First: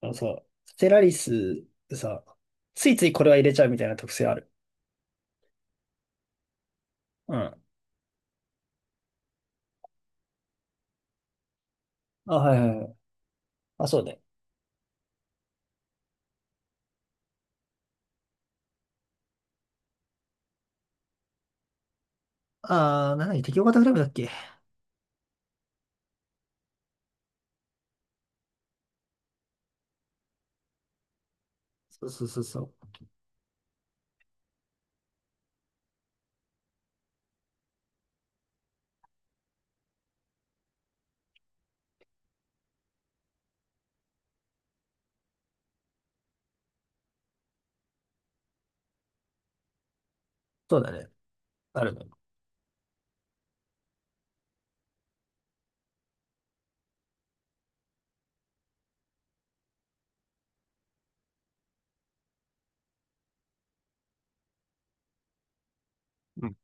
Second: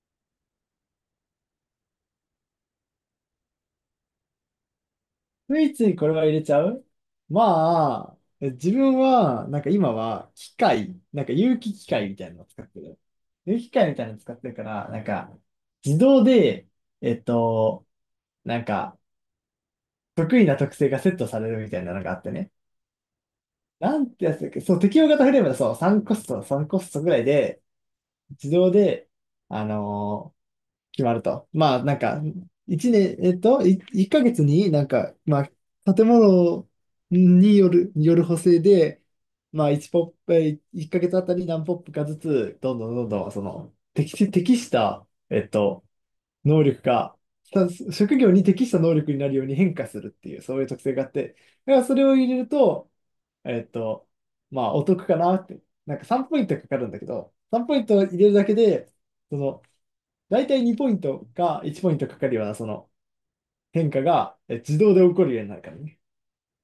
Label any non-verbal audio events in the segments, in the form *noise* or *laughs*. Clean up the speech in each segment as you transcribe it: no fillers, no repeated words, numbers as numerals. あのさ、ステラリスさ、ついついこれは入れちゃうみたいな特性ある。ついついこれは入れちゃう。うん。まあ、自分は、今は、機械、なんか有機機械みたいあ、なのをはい使はっいてはい。る。有機機あ、械みそうたいなのね。使ってるから、自動で、えっと、なんか、得意な特性がセットされるみたいなのがあってね。なんだっけ適応型グラムなだんってけ、やつだっけ。そう、適用型フレームだ。そう、3コストぐらいで、自動で、あの決まると。そうそうそうそ一う。年、一ヶ月になんか、まあ、建物による、による補正で、まあ、一ポップ、えー一ヶ月あたり何ポップかずつ、どんどんどんどん、適した、能力が、職業に適した能力になるように変化するっていう、そういうそ特うだ性があね。って、だかあらるそれね。を入れると、えっと、まあ、お得かなって。なんか3ポイントかかるんだけど、3ポイント入れるだけで、その、大体2ポイントか1ポイントかかるようなその変化が自動で起こるようになるからね。うん。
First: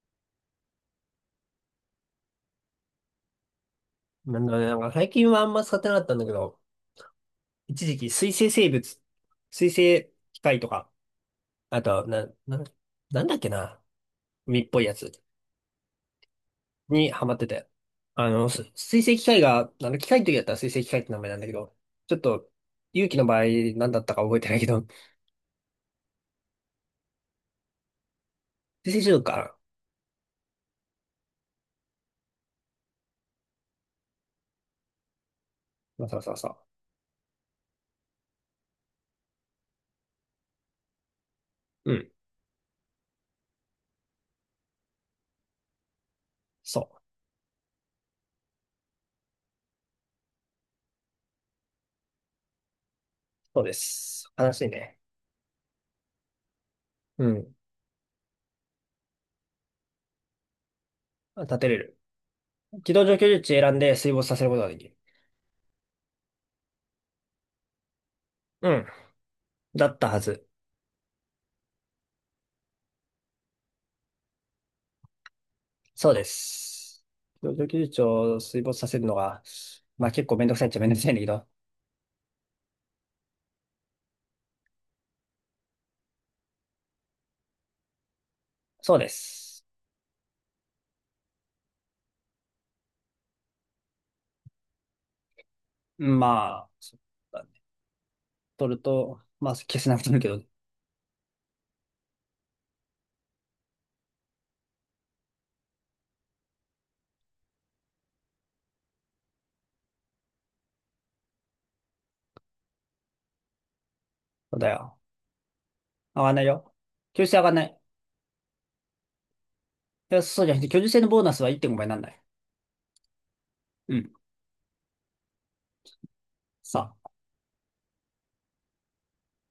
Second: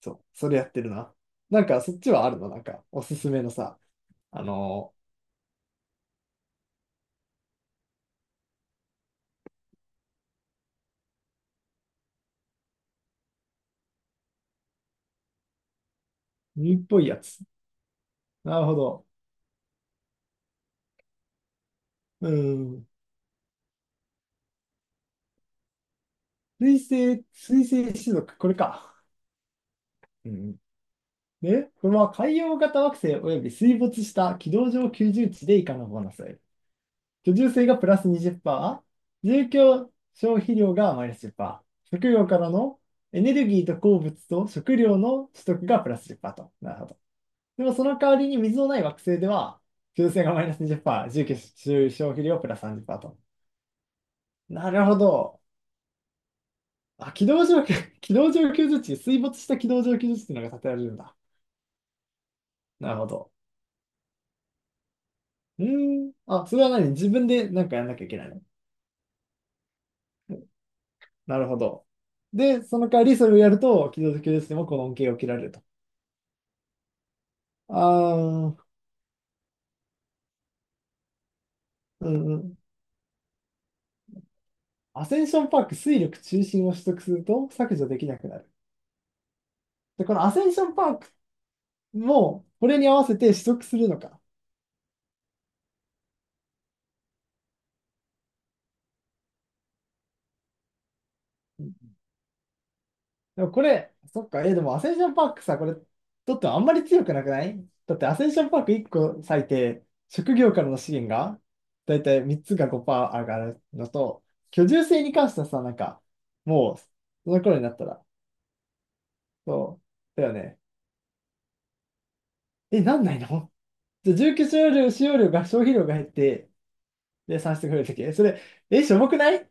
そう、それやってるな。なんかそっちはあるの、なんかおすすめのさ。なあんだろうね。なんかの最近はあんま使ってなかったんだけど、一時期水生生物、水生機械とか、あと、なんだっけな。海っぽいやつ海っぽいにやハマっつ。てて。なるほ水ど。生機械が、機械の時だったら水生機械って名前なんだけど、ちょっうと、ん。勇気の場合何だったか覚えてないけど、水生種族、これ水か。生中毒かな。うん。で、これは海洋型惑星及び水没した軌道上居住地で以下のボそーうナそうス。そうそ居住税がプラス20%、住居消費量がマイナスう。う10%、ん。食料からのエネルギーと鉱物と食料の取得がプラス10%と。なそるほど。う。でもその代わりに水のない惑星では、居住性がマイナス20%、住居消費量プラス30%と。そうです。悲しいなるほね。ど。あ、う軌道ん。上、*laughs* 軌道上居住地、水没した軌道上居住地っていうのが建てられるんだ。立てれる。軌なる道ほ上居ど。住地選んで水没させることができる。うーん。あ、それは何、自分でなんかやんなきゃいけないの？うん。だったはず。なるほど。で、その代わりそれをやると、軌道上居住地でもこの恩恵を受けられると。そうです。軌道上居あ住地を水あ、没させるのが、まあ結構めんどくさいっちゃめんどくさいんだけど。うんうん。アセンションパーク、水力中心を取得すると削除できなくなる。そうです。で、このアセンションパークも、これに合わせて取得するのか。まあ、そうだね。取ると、まあ消せなくなるけど、そうん。でもこれ、そっか、え、でもアセンションパークさ、これ、とってもあんまり強くなくない？だってアセンションパーク1個割いて、職業からの資源が、だいたい3つが5%上がるのと、う居だ住よ。性に関してはさ、上がんないよ。もう、居住そ性の上がん頃なになっい。たら、そいやだよそうじゃね。なくて、居住性のボーナスは1.5倍なんない。え、なんないの？うじん。ゃあ住居使用量、使用量が、消費量が減って、さあ。で、算出が増えるとき。えそれ、え、しょぼくない？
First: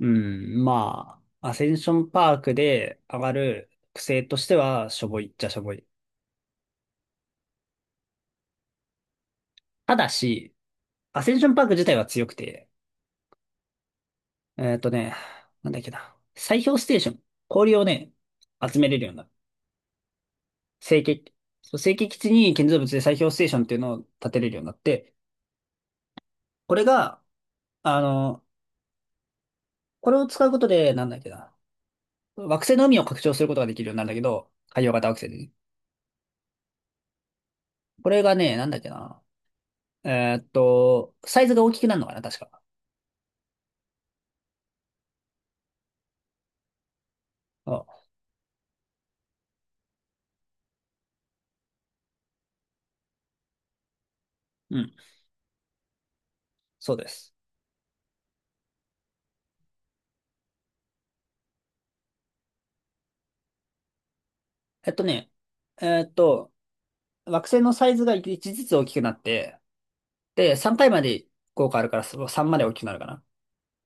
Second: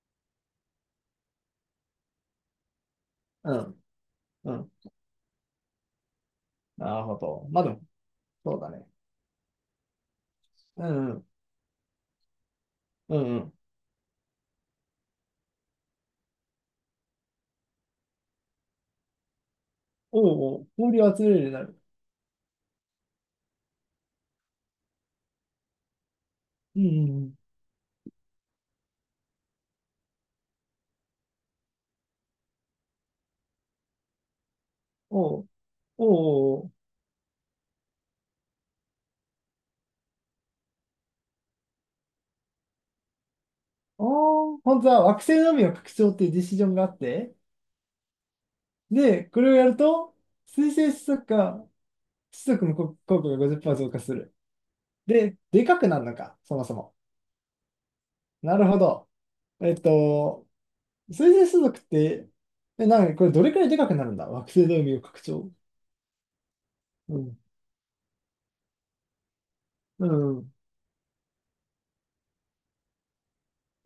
うん、まあ、アセンションパークで上がうるん。癖としうてん。は、しょぼいっちゃしょぼい。なるほど。まあでも、そうだね。ただし、うん、うアん。センションパーク自体は強くて、うんうん。えっとね、なんだっけな、砕氷ステーション、氷をね、集めれるようになる。おうおう、成氷を集め形るようになそう、る。成形基地に建造物で砕氷ステーションっていうのを建てれるようになって、こうれんうが、んうん。あの、これを使うことで、なんだっけな、惑星の海を拡張することができるようになるんだけど、海洋型惑星でおう、ね。おう、これがね、なんだっけな、サイズが大きくなるのかな、確か。おう。ああ、本当は惑星の海を拡張っていうディシジョンがあって、で、これをやると、水星子息か子息の効果が50%増加する。うん、で、でかくなるのか、そもそそも。うです。なるほど。えっと、水星子息って、え、なんかこれどれくらいでかくなるんだ、惑星のえっ海をと拡ね、張。えっと、うん惑星のサイズが1ずつ大きくなって、うん。で、3体まで効果あるからその3まで大きくなるかな。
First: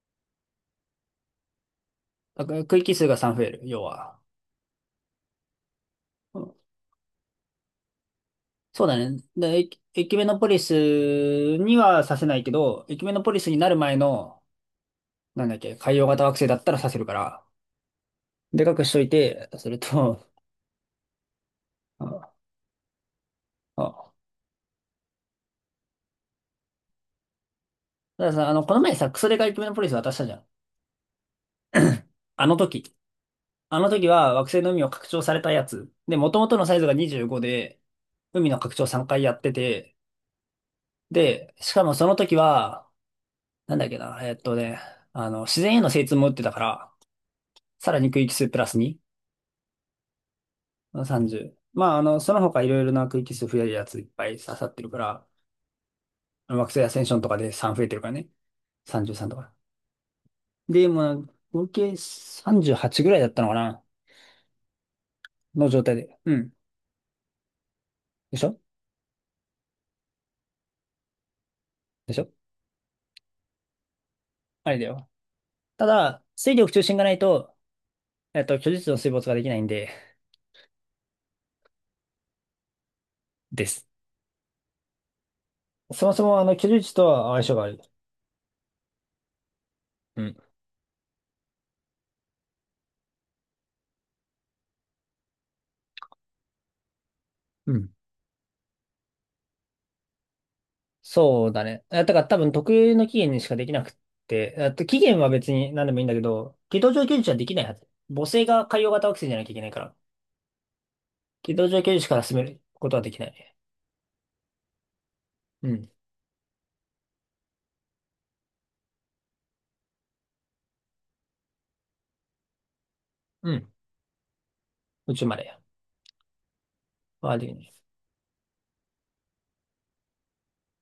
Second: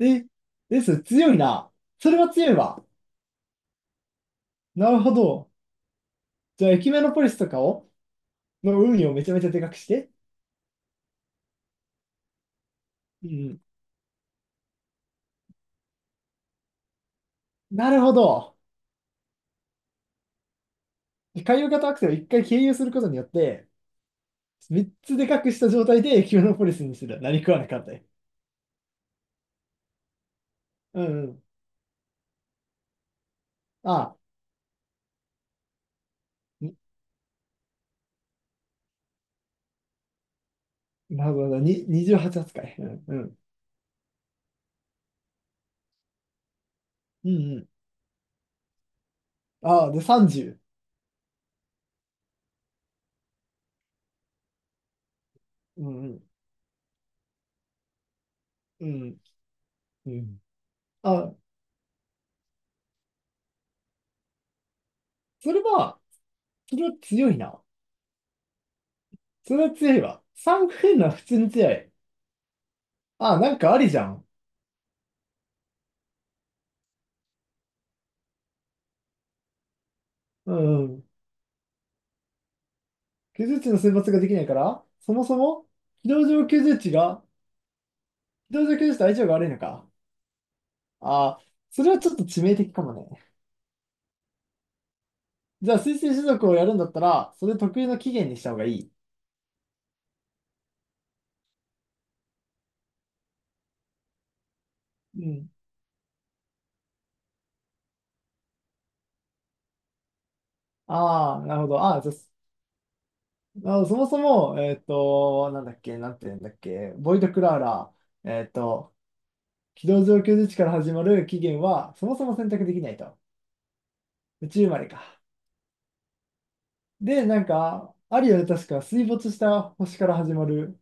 え、です、強いな。それはだ強かいら区わ。域数が3増える、要は。なるほど。うん、じゃあ、エキメノポリスとかを、のそうだ海をね。めちゃめちで、ゃでかくしエて。キメノポリスにはさせないけど、エキメノうポリスにん。なる前の、なんだっけ、海洋型惑星だったらさせるから、なるほど。でかくしといて、それと、で、海洋型惑星を一 *laughs* あ回経由することによって、あ、三つでかくした状態でエキメノポリスにする。何食わなかったよ。たださ、この前さ、クソデカエキメノポリス渡したじゃん。うんうん。あの時。あの時あは惑星の海を拡張されたやつ。で、元々のサに、イズが25で、海の拡張3回やってて、なるほで、ど。しかにもその時28扱い。うは、んうん。なんだっけな、自然への精通も打ってたから、うんうん。さらに区域数プラス2、ああ、で、30。30。まあ、その他いろいろな区域数増えるやついっぱい刺さってるから、うんうん。あの惑星アセンションとかで3増えてるからね。うん33とか。うん。で、まあ、あ、合計38ぐらいだったのかなそれの状態は、で。うん。それは強いな。でしょ。それは強いわ。三フェンは普通に強い。でしょ。あ、なんかありじゃん。あれだよ。ただ、水力中心がないと、居住地の水没ができないんで、うんうん。居住で地のす。選抜ができないから、そもそも、そ非もそ同も、上居居住住地地とが、は相性が悪い。非同情居住地と相性が悪いのか。うん。ああ、それはちょっと致命的かもね。じゃあ、推薦種族をやるんだったら、それう得意ん。の起源にした方がいい。そうだね。だから多分特有の期限にしかできなくって、期限うはん。別に何でもいいんだけど、軌道上居住地はできないはず。母性が海洋型惑星じゃなきゃいけないから、ああ、軌なるほ道上ど。居あ住あ、地じゃから進めることはできないね。あ、そもそも、うん。なんて言うんだっけ、ボイド・クラーラ、えっと、非同情居住地から始まる起源は、そもそも選択できないと。うん。宇宙生まれ宇か。宙までで、はなんできない。か、アリアで確か水没した星から始まる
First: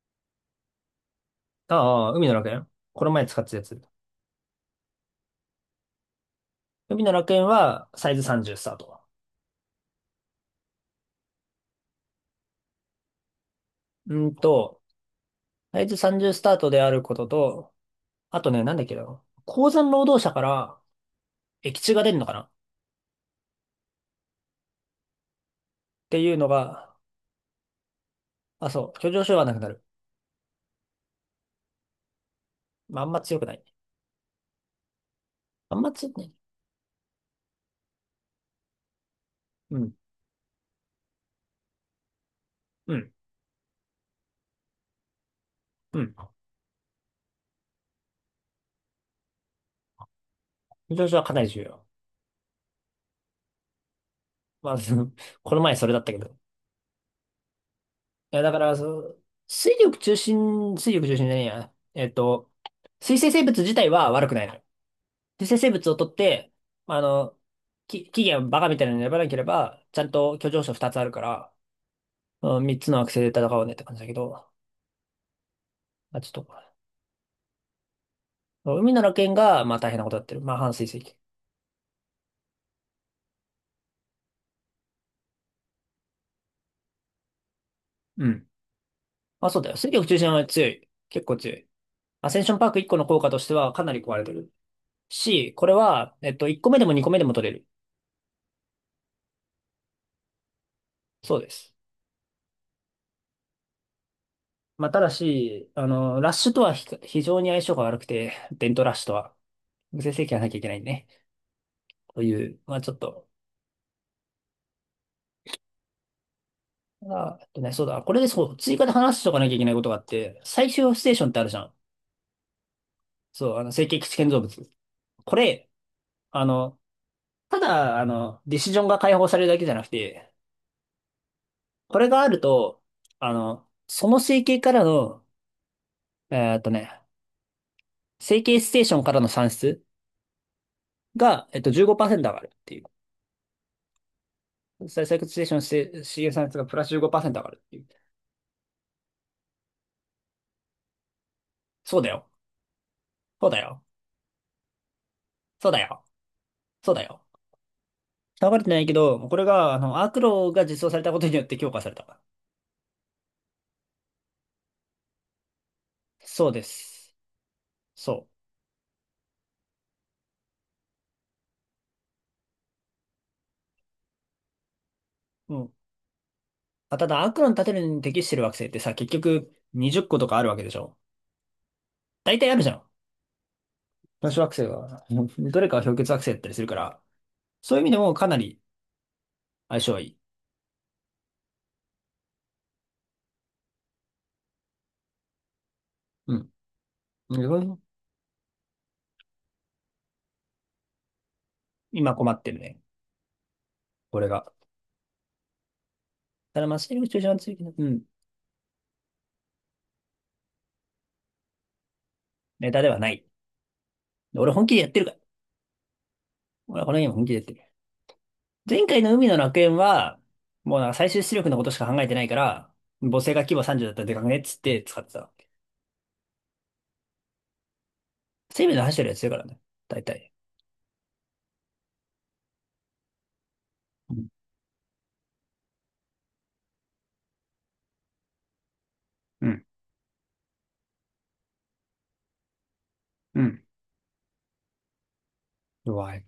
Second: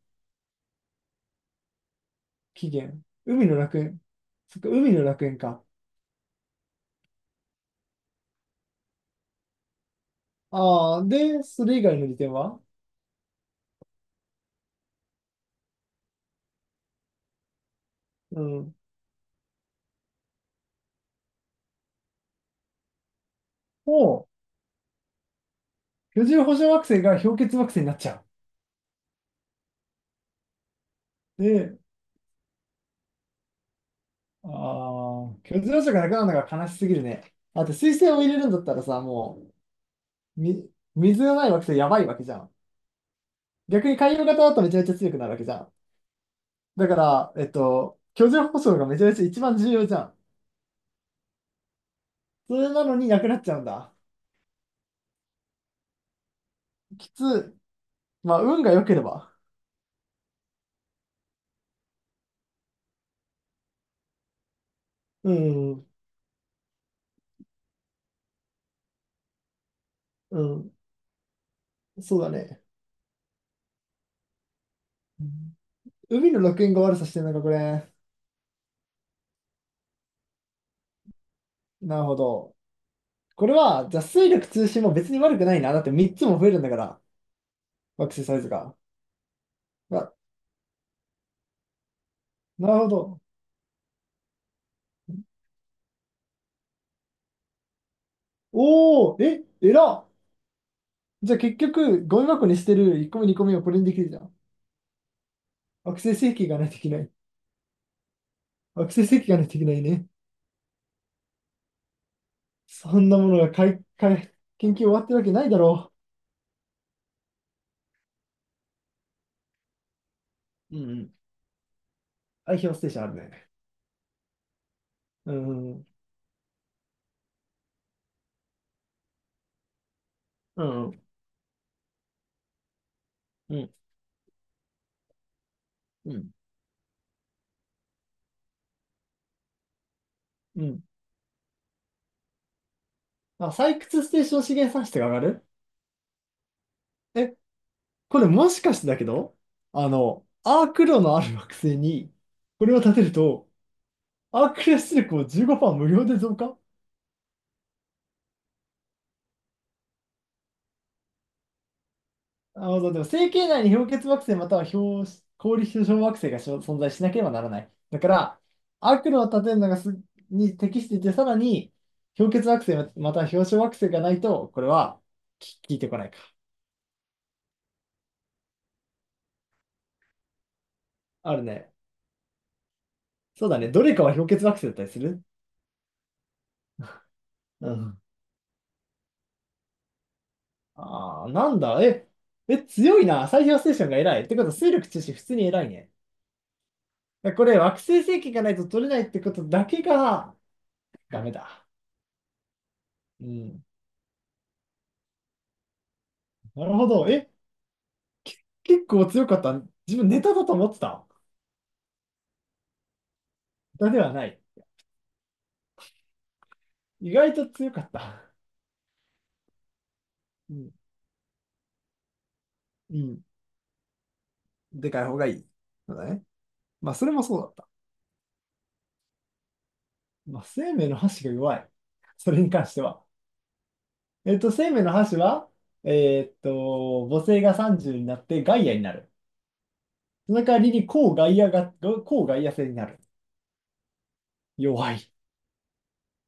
ああ、海の楽園起こ源。の前使っ海てたのや楽つ。園。そっか、海の楽園か。海の楽園はサイズ30スタート。ああ、で、それ以外の利点は？うんと、サイズ30スタートであることと、あうとね、なん。んだっけな。鉱山労働者から液中が出るのかなっもてう、居いう住の保障惑が、星が氷結惑星になっちゃあ、そう、居上症はなくなる。う。で、まあ、あんま強くない。ああ、居住あん保ま障がな強くくなない。るのが悲しすぎるね。あと、水星を入れるんだったらさ、もうん、う、み、水がない惑星やばいわけじゃん。うん、逆に海洋型だとめちゃめちゃ強くなるわけじゃん。うん。だから、居住保障がめちゃめちゃ一番重要じゃん。居上症はかなり重要。それなのになくなっちゃうんだ。まあ、*laughs* この前それだったけど。きつ、まいあ、や、だか運がら、良けそれう、ば。水力中心じゃねえや。水生生物自体は悪くないのよ。う水生生ん、物を取って、まあの、起源をバカみたいなの選ばなければ、ちゃんとう居上症ん、2つあるから、そうだうね。ん、3つの惑星で戦おうねって感じだけど、うん。まあ、ちょっ海のと、楽園が悪さしてるのか、これ。海の楽園が、まあ大変なことやってる。まあ半水石。なるほど。これは、じゃあ、水力通信も別に悪くないな。だって3つも増えるんだから、惑星うサイん。ズが。まあそうだよ。水力あ、中心は強い。結構強い。アセンションパなーるク1ほ個の効ど。果としてはかなり壊れてる。これは、1個目でも2個目でも取れる。おー、え、えらっ。じゃそあうで結す。局、ゴミ箱にしてる1個目2個目をこれにできるじゃん。まあただし、惑星ラッ石器シュがとないはといけない。非常に相性が悪くて、伝統惑ラッシ星ュと石器は、がないといけない無ね。制制限がなきゃいけないね。という、まあちょっそんなと、ものがかいかい研究終わってるわけないだろあ、そうだ。これでそう、追加で話しておかなきゃいけないことがあって、最う。うん終うスん。テーションってあるじゃん。アイヒョステーションあるね。そう、成形基地建造物。うこれ、ん、うん、あの、ただ、ディシジョンが解放されるだけじゃなくて、うん、うん。これがあると、うんその整形からの、うん。えーっとね、整形ステーションからの算出うん。が、15%上がるっていあ、採掘ステーション資源産う。出再が上採が掘ステーる。ションして資源産出がプラスえ、15%上がるっていう。これもしかしてだけど、あの、アーク炉のある惑星そうだに、よ。これを建てるそと、うだよ。アークレ出力をそうだ15%無料よ。で増加。そうだよ。下がれてないけど、これが、アークロが実装されたことによって強化された。あの、でも、星系内に氷結惑星または氷、氷結晶惑星がそしうょで存在しなす。ければならない。だかそら、アーク炉を建てるのがすに適していて、さらに、氷結惑星または氷晶惑星がないと、これは、う。うきん。聞いてこないか。あ、ただ、アークロの建てるのに適してる惑星ってさ、結局20個とかあるわけでしょ。あるね。大体あるじゃん。そうだね。どれかは氷男子結惑惑星星だったりすは、る。 *laughs* どれかは氷結惑星だったりするから、うそういう意味でん。もかなり相性はいい。ああ、なんだ、え、え、強いな。最強ステーションが偉い。ってことは、水力中心普通に偉いね。うん。うこれ、惑ん。星星系がないと取れないってことだけが、ダメだ。今困ってるね。うん。俺が。たなだ、るマスほテリングど。駐車え、場ついてる。うん。結構強かった。自分ネタだと思ってた。ネタではない。ネタではない。俺本気でやってるから。俺はこのゲー意ム本気で外やっとてる。強かった。前回の海の楽園は、うん。もうなんか最終出力のことしか考えてないから、う母ん。性が規模30だったらでかくねっつってで使かっいて方がた。いい。そうだね。まあ、それもそうだった。生命の走ってるやつ強いからね。大体。まあ、生命の箸が弱い。それに関しては。うん。えっと、生命の箸は、えーっと、母性が30になってガイアになる。うん。その代わりに、抗外野が、抗外野性になる。うん、弱い。弱い。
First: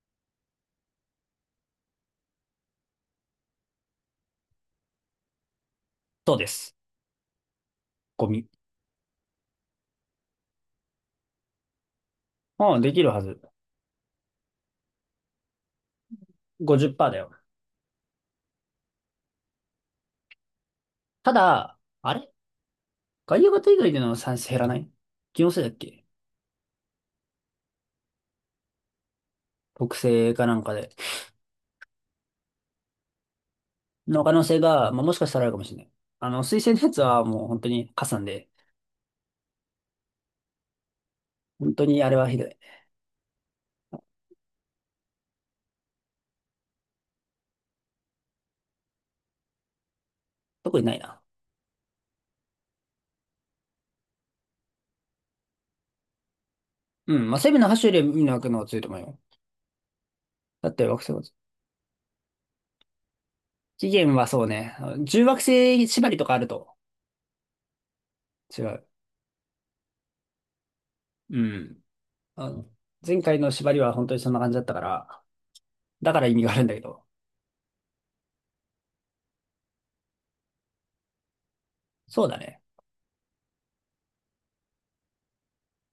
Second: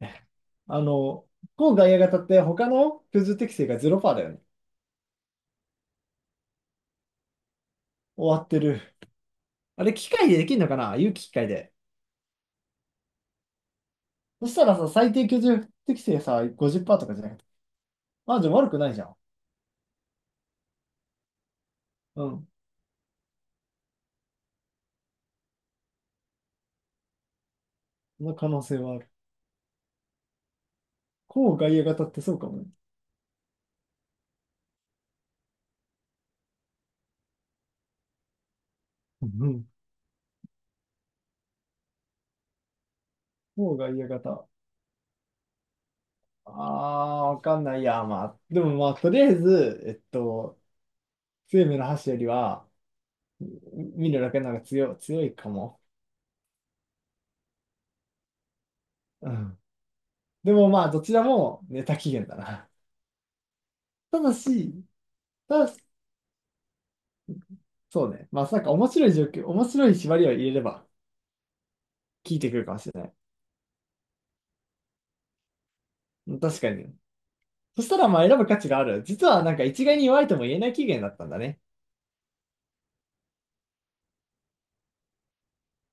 *laughs* あの、抗外野型って他の居住適性が0%だよね。そうです。ゴ終わミ。ってる。あれ、機械でできるのかな、有機機械で。うん、できるはず。そしたらさ、最低居住適性さ、50%とかじ50%ゃだなよ。くて。あ、じゃあ悪くないじゃん。ただ、あうれん。外野型以外での算成減らない、気のせいだっけ、その可能性はある。特性かなんかで。抗外野型ってそうかもね。の可能性が、まあ、もしかしたらあるかもしれない。推薦のやつはもう本当に加算で、うんう本当にあれはひどい。抗外野型。ああ、わかんないや。まあ、でもまあ、とりあえず、特にないな。生命の箸よりは、見るだけなんか強いかも。うん、まあ、セブンの8種より見のくのはが強いと思うよ。うん。でもだってまあ、ど惑星ちは、らもネタ期限だな。期限たはだそうね、し、あの重惑ただ、星縛りとかあるとそうね。まあ、な違んかう。面白い縛りを入れれば、うん。効いあてくるの、かもしれない。前回の縛りは本当にそんな感じだったから、だから意味があ確るんかだけに。ど。そしたらまあ、選ぶ価値がある。実はなんか一概に弱いとも言えない期限だったんだね。そうだね。